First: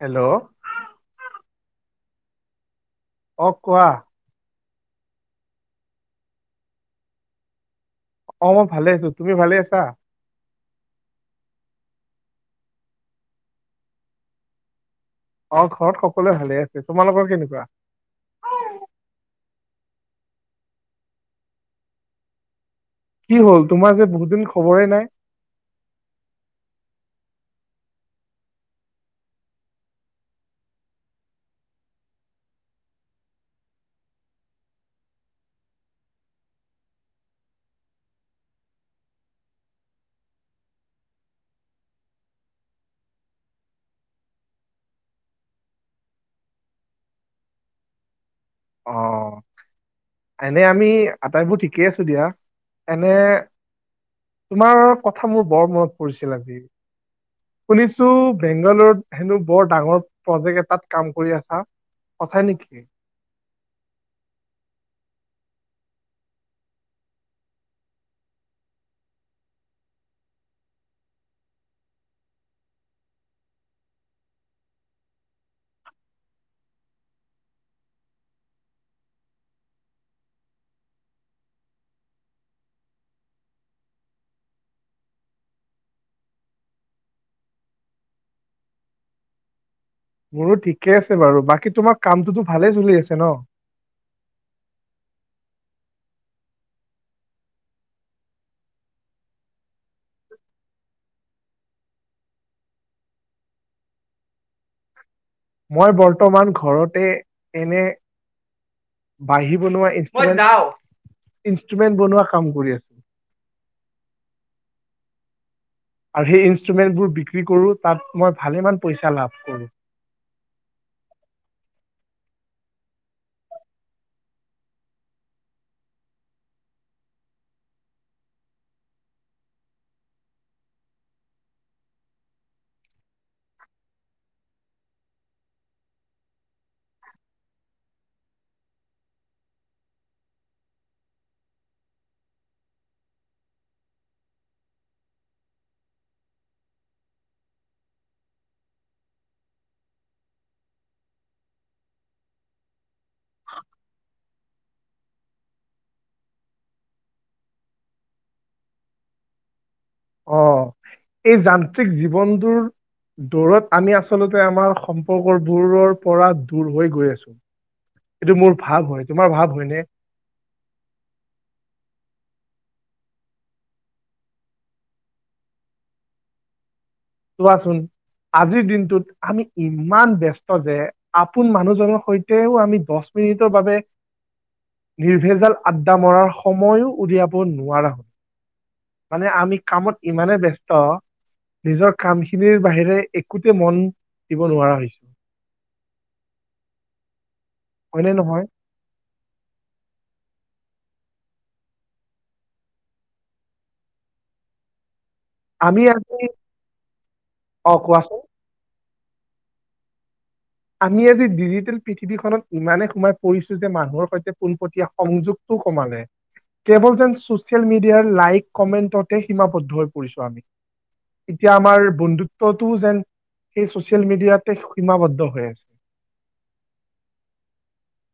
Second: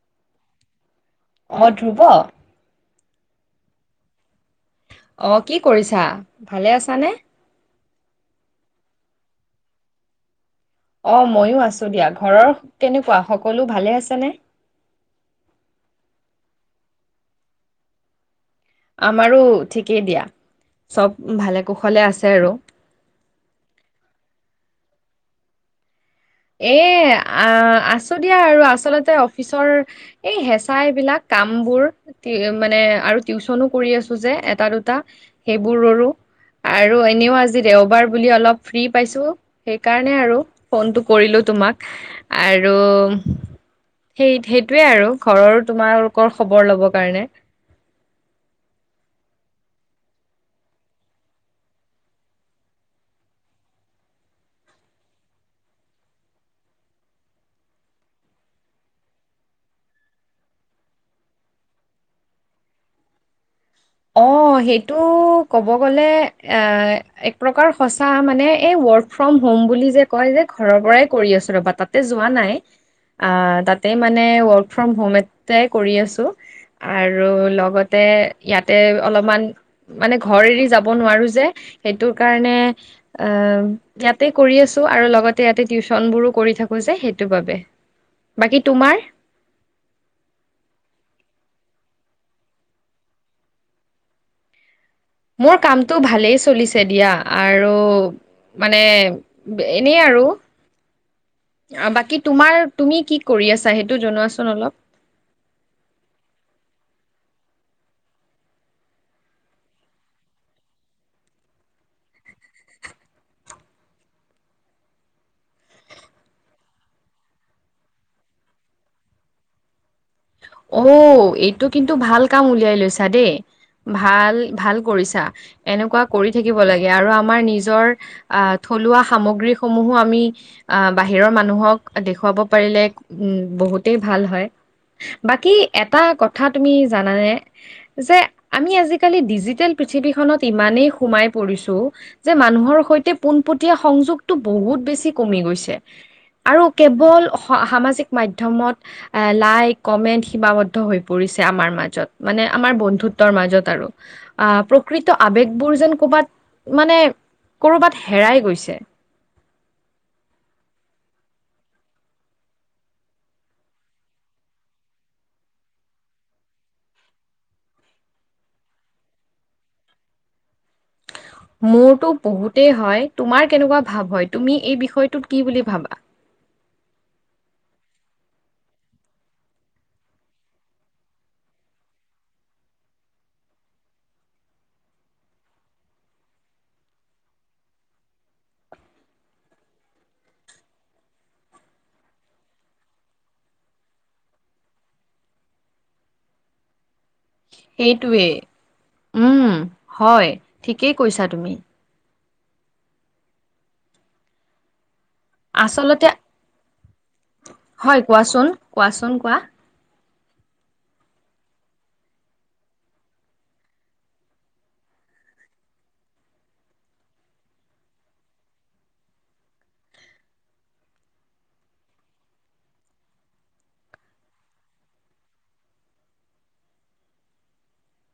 Hello. অ ধ্ৰুব। অকোৱা। অ কি কৰিছা ভালে আছানে। অ মই ভালে আছো তুমি ভালে আছা। অ ময়ো আছো দিয়া ঘৰৰ কেনেকুৱা সকলো ভালে আছেনে। অ ঘৰত সকলোৱে ভালে আছে তোমালোকৰ কেনেকুৱা। আমাৰো ঠিকেই দিয়া চব ভালে কুশলে আছে আৰু। কি হ'ল তোমাৰ যে বহুত দিন খবৰে নাই। এ আ আছো দিয়া আৰু আচলতে অফিচৰ এই হেঁচা এইবিলাক। কাম বোৰ মানে আৰু টিউচনো কৰি আছো যে এটা দুটা সেইবোৰ ৰৰুো। আৰু এনেও আজি দেওবাৰ বুলি অলপ ফ্ৰী পাইছো সেইকাৰণে আৰু ফোনটো। কৰিলো তোমাক আৰু সেই সেইটোৱে আৰু ঘৰৰো তোমালোকৰ খবৰ লব কাৰণে অ এনে আমি আটাইবোৰ ঠিকেই আছো দিয়া এনে তোমাৰ কথা মোৰ বৰ মনত পৰিছিল আজি শুনিছো বেংগালুৰুত হেনো বৰ ডাঙৰ প্ৰজেক্ট এটাত কাম কৰি আছা সঁচা নেকি। অ সেইটো ক'ব গলে এ এক প্ৰকাৰ সঁচা মানে এই। ৱৰ্ক ফ্ৰম হম বুলি যে ক যে ঘৰৰ পৰাই কৰি আছো ৰ'বা তাতে যোৱা নাই। আহ তাতে মানে ৱৰ্ক ফ্ৰম হোম এটাই কৰি আছো। আৰু লগতে ইয়াত। তাতে অলপমান মানে ঘৰ এৰি যাব নোৱাৰো যে সেইটো কাৰণে অ। ইয়াতে কৰি আছো আৰু লগতে ইয়াতে টিউচন বোৰো কৰি থাকো যে সেইটো বাবে। বাকী তোমাৰ। মোৰো ঠিকে আছে বাৰু বাকী তোমাৰ কামটোতো ভালেই চলি আছে ন। মোৰ কামটো ভালেই চলিছে দিয়া আৰু। মানে এনেই আৰু। বাকী তোমাৰ তুমি কি কৰি আছা সেইটো জনোৱাচোন অলপ। মই বৰ্তমান ঘৰতে এনে। বাঢ়ি বনোৱা ই। ইনষ্টোমেন্ত বনোৱা কাম কৰি আছিল। [unintelligible] আৰু সেই ইনষ্টোমেন্তবোৰ বিক্ৰী কৰোঁ তাত মই ভালেমান পইচা লাভ কৰোঁ। অ এইটো কিন্তু ভাল কাম উলিয়াই লৈছা দেই। ভাল ভাল কৰিছা এনেকুৱা কৰি থাকিব লাগে আৰু আমাৰ নিজৰ আহ। থলুৱা সামগ্ৰীসমূহো আমি বাহিৰ মানুহক দেখুৱাব পাৰিলে উ বু। বহুতেই ভাল হয় বাকী এটা কথা তুমি জানানে যে আমি আজিকালি ডিজিটেল পৃথিৱীত পৃথিৱীখনত ইমানেই সোমাই পৰিছো যে মানুহৰ সৈতে পোনপটীয়া সংযোগতটো বহুত বেছি চি কমি গৈছে আৰু কেৱল সামাজিক মাধ্যমত লাইক কমেণ্ট সীমাবদ্ধ হৈ পৰিছে আমাৰ মাজত মানে আমাৰ বন্ধুতৰ মাজত আৰু আ প্ৰকৃতৰ আবেগবোৰ যেন ক'ৰবাত মানে কৰবাত হেৰাই গৈছে [inaudible] অ এই যান্ত্ৰিক জীৱনটোৰ দৌৰত আমি আচলতে আমাৰ সম্পৰ্কবোৰৰ পৰা দূৰ হৈ গৈ আছো এইটো মোৰ ভাৱ হয় তোমাৰ ভাৱ হয়নে [inaudible] মোৰতো বহুতেই হয় তোমাৰ কেনেকুৱা ভাৱ হয় তুমি এই বিষয়টোত কি বুলি ভাবা [inaudible] চোৱাচোন আজিৰ দিনটোত আমি ইমান ব্যস্ত যে আপোন মানুহজনৰ সৈতেও আমি দহ মিতভাৱ নিৰ্ভেজাল আড্ডা মৰাৰ সময়ো উলিয়াব নোৱাৰা হল মানে আমি কামত ইমানে ব্যস্ত নিজৰ কামখিনিৰ বাহিৰে একোতে মন দিব নোৱাৰা হৈছো [inaudible] হয়নে সেইটোৱেই নহয় উম হয় ঠিকেই কৈছা তুমি আমি আচলতে আজি হয় কোৱাচোন কোৱাচোন কোৱা আমি আজি ডিজিটেল পৃথিৱীখনত ইমানে সোমাই পৰিছো যে মানুহৰ সৈতে পোনপটীয়া সংযোগ কু কমালে কেৱল যেন ছচিয়েল মিডিয়াৰ লাইক কমেণ্টতে সীমাবদ্ধ হৈ পৰিছো আমি। এতিয়া আমাৰ বন্ধুত্বটোও যেন সেই ছচিয়েল মিডিয়াতে সীমাবদ্ধ। হয় আছে।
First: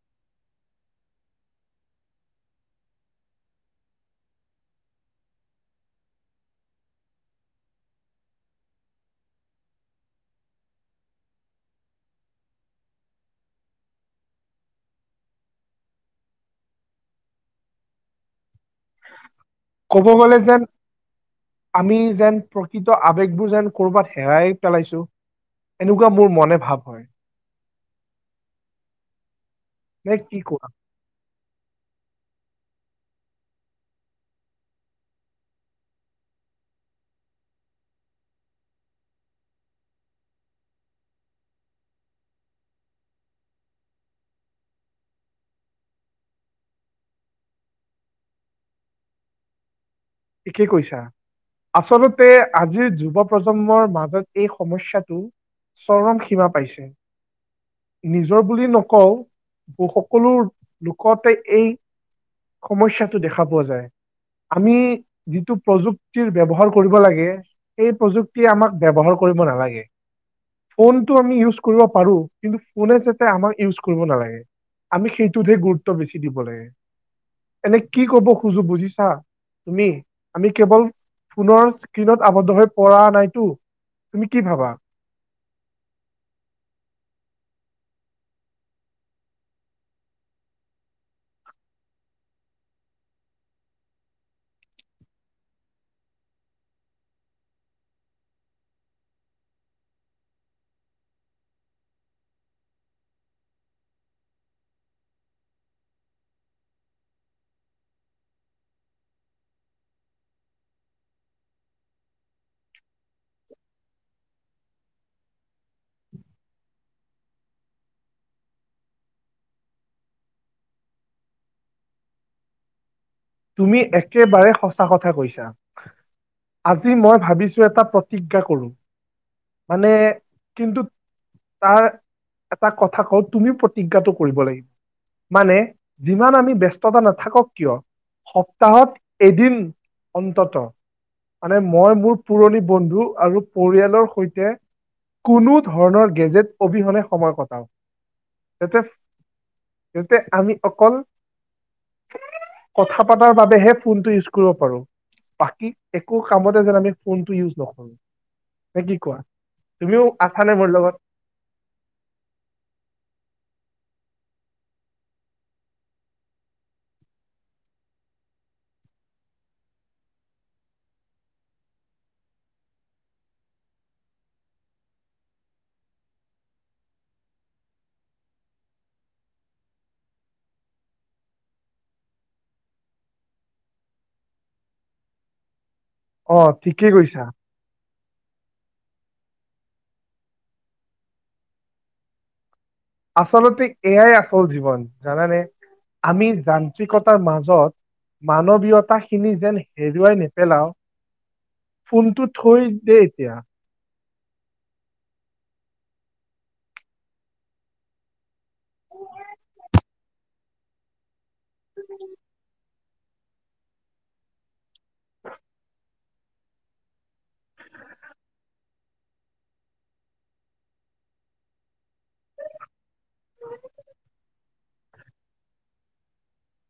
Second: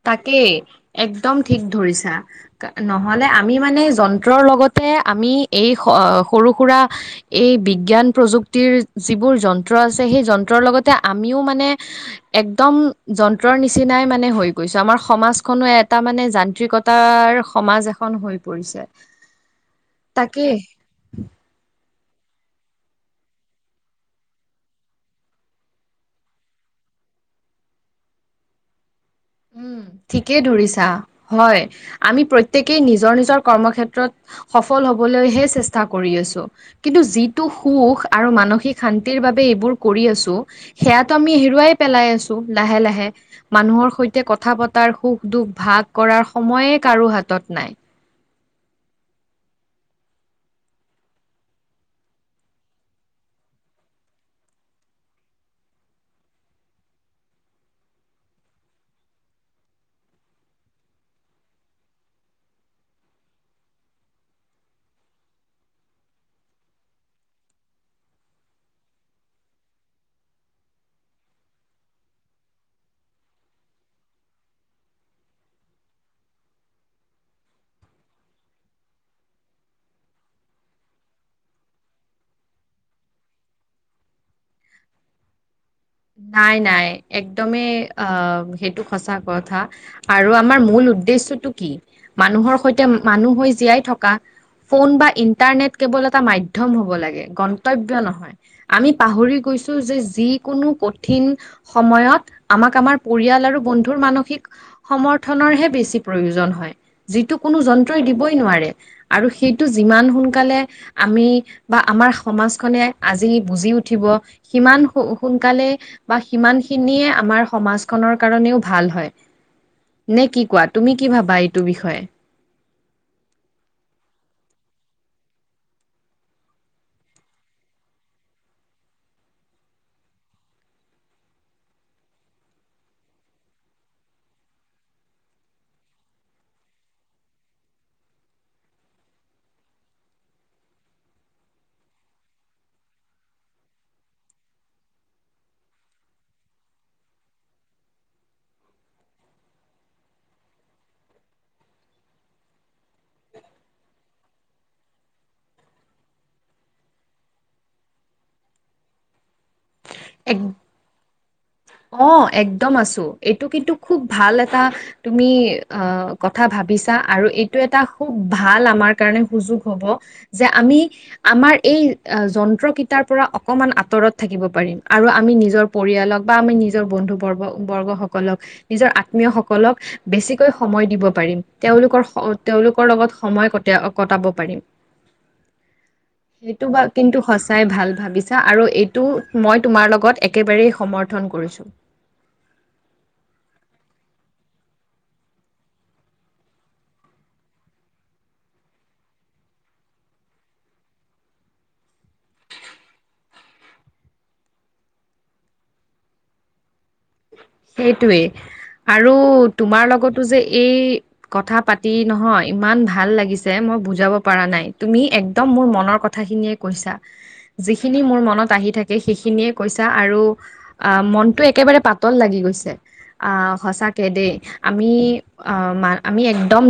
তাকেই একদম ঠিক ধৰিছা নহলে আমি মানে যন্ত্ৰৰ লগতে। আমি এই সৰু সুৰা এই বিজ্ঞান প্ৰযুক্তিৰ যিবোৰ যন্ত্ৰ। সেই যন্ত্ৰৰ লগতে আমিও মানে একদম যন্ত্ৰৰ নিচিনাই মানে হৈ। গৈছো আমাৰ সমাজখনো এটা মানে যান্ত্ৰিকতাৰ সমাজ এখন হৈ পৰিছে কব গ'লে তাকে যেন আমি যেন প্ৰকৃত আবেগবোৰ যেন কৰবাত হেৰাই পেলাইছো এনেকুৱা মোৰ মনে ভাৱ হয় উম নে কি ঠিকেই কোৱা ধৰিছা হয় আমি প্ৰত্যেকেই নিজৰ নিজৰ কৰ্মক্ষেত্ৰত সফল হবলৈহে চেষ্টা কৰি আছো কিন্তু যিটো সুখ আৰু মানসিক শান্তিৰ বাবে এইবোৰ কৰি আছো সেয়াতটো আমি হেৰুৱাই পেলাই আছো লাহে লাহে মানুহৰ সৈতে কথা পতাৰ সুখ দুখ ভাগ কৰাৰ সময়ে কাৰো হাতত নাই ঠিকেই কৈছা আচলতে আজিৰ যুৱ প্ৰজন্মৰ মাজত এই সমস্যাটো চৰম সীমা পাইছে নিজৰ বুলি নকওঁ ব সকলো লোকতে এই সমস্যাটো দেখা পোৱা যায় আমি যিটো প্ৰযুক্তিৰ ব্যৱহাৰ কৰিব লাগে এই প্ৰযুক্তি আমাক ব্যৱহাৰ কৰিব নালাগে। ফোনটো আমি ইউজ কৰিব পাৰো কিন্তু ফোনে যাতে আমাৰ ইউজ কৰিব নালাগে। আমি সেইটোতহে গুৰুত্ব বেছি দিব লাগে। এনে কি কব খোজো বুজিছা তুমি আমি কেৱল ফোনৰ স্ক্ৰীণত আৱদ্ধ হৈ পৰা নাইতো তুমি কি ভাবা [unintelligible] নাই নাই একদমেই অ সেইটো সঁচা কথা আৰু আমাৰ মূল। উদ্দেশ্যটো কি মানুহৰ সৈতে মানুহ হৈ জীয়াই থকা। ফোন বা ইন্টাৰনেট কেৱল এটা মাধ্যম হ'ব লাগে গন্তব্য নহয় আমি পাহৰি গ। কৈছো যে যিকোনো। কঠিন সময়ত আমাক আমাৰ পৰিয়াল আৰু বন্ধুৰ মানসিক সমৰ্থনৰ হে। বেছি প্ৰয়োজন হয় যিটো কোনো যন্ত্ৰই দিবই নোৱাৰে আৰু সেইটো যিমান সোনকালে। আমি বা আমাৰ সমাজখনে আজি বুজি উঠিব সিমান স সোনকালে। বা সিমান খিনিয়ে আমাৰ সমাজখনৰ কাৰণেও ভাল হয়। নে কি কোৱা তুমি কি ভাবা এইটো বিষয়ে? তুমি একেবাৰে সঁচা কথা কৈছা। আজি মই ভাবিছো এটা প্ৰতিজ্ঞা কৰো মানে কিন্তু। তাৰ এটা কথা কওঁ তুমি প্ৰতিজ্ঞাটো কৰিব লাগিব। মানে যিমান আমি ব্যস্ততা নাথাকক কিয়! সপ্তাহত এদিন অন্তত। মানে মই মোৰ পুৰণি বন্ধু আৰু পৰিয়ালৰ সৈতে। কোনো ধৰণৰ গেজেট অবিহনে সময় কটাও যাতে। যাতে আমি অকল। [unintelligible] কথা পাতাৰ বাবেহে ফোনটো ইউজ কৰিব পাৰো। বাকী একো কামতে যেন আমি ফোনটো ইউজ নকৰো নে কি কোৱা। তুমিও এক আছা নাই মোৰ লগত। অ একদম আছো এইটো কিন্তু খুব ভাল এটা তুমি অ কথা ভাব। ভাবিছা আৰু এইটো এটা খুব ভাল আমাৰ কাৰণে সুযোগ হ'ব যে আমি আমাৰ। এই যন্ত্ৰকেইটাৰ পৰা অকণমান আঁতৰত থাকিব পাৰিম আৰু আমি নিজৰ পৰিয়ালক বা আমি নিজৰ বন্ধু বৰ্গ বৰ্গ সকলক নিজৰ আত্মীয় সকলক বেছিকৈ সময় দিব পাৰিম। তেওঁলোকৰ তেওঁলোকৰ লগত সময় ক কটাব পাৰিম। অ সেইটো বা ঠিকেই কিন্তু কৈছা সঁচাই ভাল ভাবিছা আৰু এইটো মই তোমাৰ লগত একেবাৰেই সমৰ্থন কৰিছোঁ। আচলতে এয়াই আচল জীৱন জানানে। আমি যান্ত্ৰিকতাৰ মাজত। মানৱীয়তাখিনি যেন হেৰুৱাই নেপেলাও। ফোনটো থৈ দে এতিয়া। সেইটোৱেই আৰু তোমাৰ লগতো যে এই। কথা পাতি নহয় ইমান ভাল লাগিছে মই বুজাব পাৰা নাই তুমি একদম মোৰ মনৰ কথা। কথাখিনিয়ে কৈছা যিখিনি মোৰ মনত আহি থাকে সেইখিনিয়েই কৈছা আৰু অ। মনটো একেবাৰে পাত। লাগি গৈছে অ সচাকে দেই আমি আমি একদম।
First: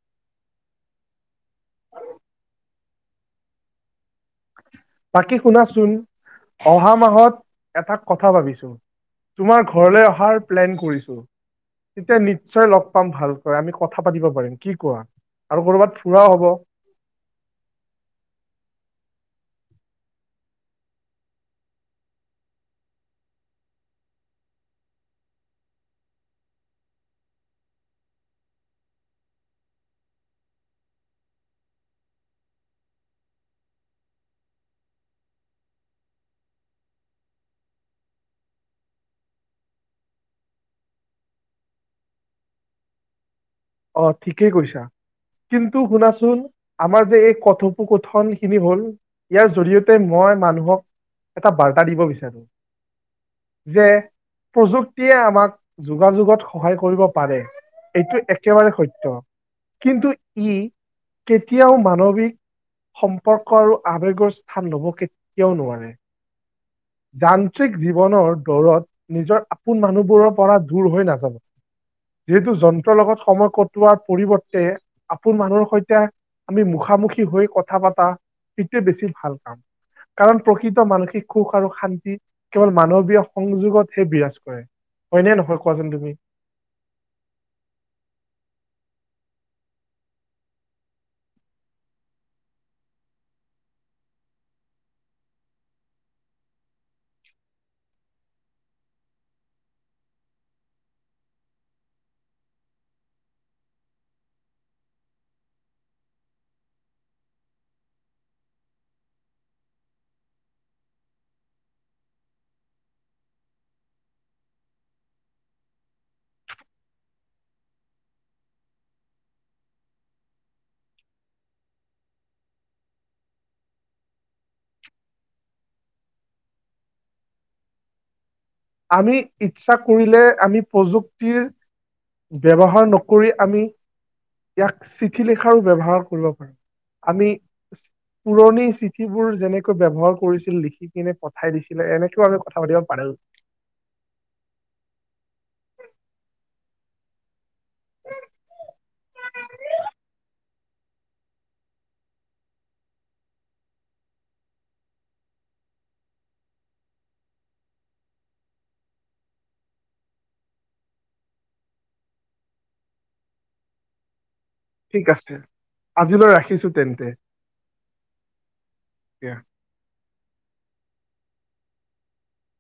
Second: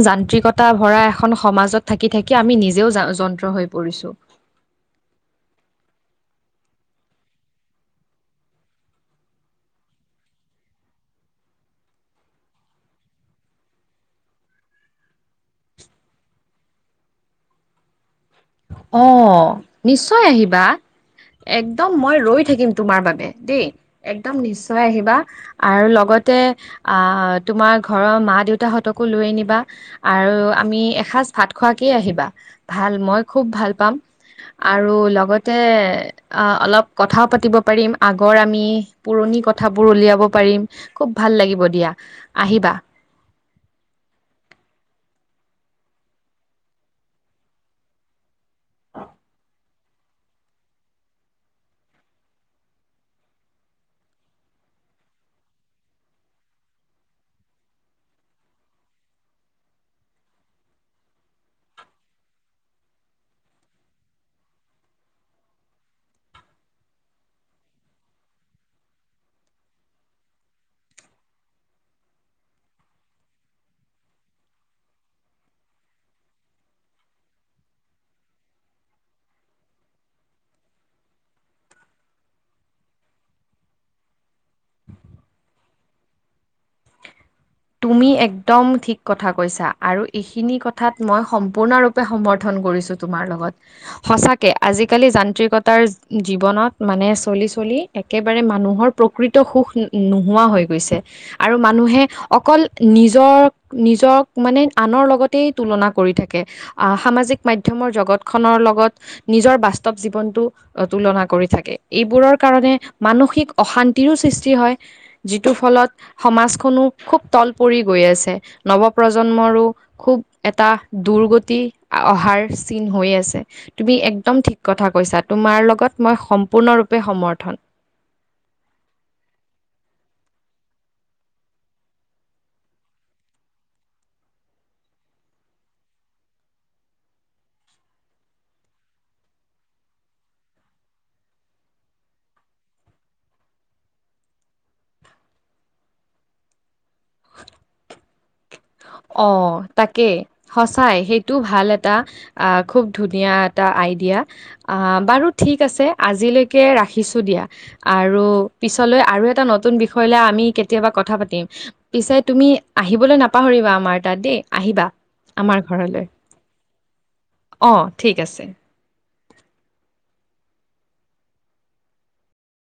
তা ভৰা এখন সমাজত থাকি থাকি আমি নিজেও যন্ত্ৰ হৈ পৰিছো। বাকী শুনাচোন অহা মাহত এটা কথা ভাবিছো। তোমাৰ ঘৰলৈ অহাৰ প্লেন কৰিছো। তেতিয়া নিশ্চয় লগ পাম ভালকৈ আমি কথা পাতিব পাৰিম কি কোৱা। আৰু কৰবাত ফুৰাও হ'ব। অ নিশ্চয় আহিবা। একদম মই ৰৈ থাকিম তোমাৰ বাবে দেই একদম নিশ্চয় আহিবা আৰু লগত। ইয়াতে আ তোমাৰ ঘৰৰ মা দেউতাহতকো লৈ আনিবা আৰু আমি এসা। এসাজ ভাত খোৱাকে আহিবা ভাল মই খুব ভাল পাম। আৰু লগতে অ অলপ কথাও পাতিব পাৰিম আগৰ আমি পুৰণি। নি কথাবোৰ উলিয়াব পাৰিম খুব ভাল লাগিব দিয়া আহিবা। অ ঠিকেই কৈছা কিন্তু শুনাচোন আমাৰ যে এই কথোপুকথন। কিনি হ'ল ইয়াৰ জৰিয়তে মই মানুহক এটা বাৰ্তা দিব বিচাৰো যে প্ৰযুক্তিয়ে আমাক যোগাযোগত সহায় কৰিব পাৰে এইটো এক একেবাৰে সত্য কিন্তু ই কেতিয়াও মানৱিক সম্পৰ্ক আৰু আৱেগৰ স্থান লব কেতিয়াও নোৱাৰে যান্ত্ৰিক জীৱনৰ দৌৰত নিজৰ আপোন মানুহবোৰৰ পৰা দূৰ হৈ নাযাব যিহেতু যন্ত্ৰৰ লগত সময় কটোৱাৰ পৰিৱৰ্তে আপোন মানুহৰ সৈতে আমি মুখামুখি হৈ কথা পাতা সেইটোৱে বেছি ভাল কাম কাৰণ প্ৰকৃত মানসিক সুখ আৰু শান্তি কেৱল মানৱীয় সংযোগতহে বিৰাজ কৰে হয়নে নহয় কোৱাচোন তুমি [unintelligible] তুমি একদম ঠিক কথা কৈছা আৰু এইখিনি কথাত মই সম্পূৰ্ণৰূপে সমৰ্থন কৰিছো তোমাৰ লগত সচাকে আজি কালি যান্ত্ৰিকতাৰ জীবনত মানে চলিছো চলি একেবাৰে মানুহৰ প্ৰকৃত সুখ নোহোৱা হৈ গৈছে আৰু মানুহে অকল নিজক নিজক মানে আনৰ লগতেই তুলনা কৰি থাকে আ সামাজিক মাধ্যমৰ জগত খনৰ লগত নিজৰ বাস্তৱ জীৱনটো তুলনা কৰি থাকে এইবোৰত কাৰনে মানসিক অশান্তিৰো সৃষ্টি হয় যিটোৰ ফলত সমাজখনো খুব তল পৰি গৈ আছে নৱ প্ৰজন্মৰো খুব এটা দুৰ্গতি আ অহাৰ চিন হৈ আছে তুমি একদম ঠিক কথা কৈছা তোমাৰ লগত মই সম্পূৰ্ণৰূপে সমৰ্থন আমি ইচ্ছা কৰিলে আমি প্ৰযুক্তিৰ ব্যৱহাৰ নকৰি আমি ইয়াক চিঠি লিখাৰো ব্যৱহাৰ কৰিব পাৰো আমি পুৰণি চিঠিবোৰ যেনেকৈ ব্যৱহাৰ কৰিছিল লিখি কিনে পঠাই দিছিলে এনেকেও আমি কথা পাতিব পাৰো অ তাকে সচাই সেইটো ভাল এটা আহ খুব ধুনীয়া এটা আইদিয়া আ বাৰু ঠিক আছে আজিলৈকে ৰাখিছো দিয়া আৰু পিছ- পিচলৈ আৰু এটা নতুন বিষয়লৈ আমি কেতিয়াবা কথা পাতিম পিছে তুমি আহিবলৈ নাপ- পাহৰিবা আমাৰ তাত দেই। আহিবা ঠিক আছে আমাৰ ঘৰলৈ আজিলৈ ৰাখিছো তেন্তে অ ঠিক আছে। কেতিয়া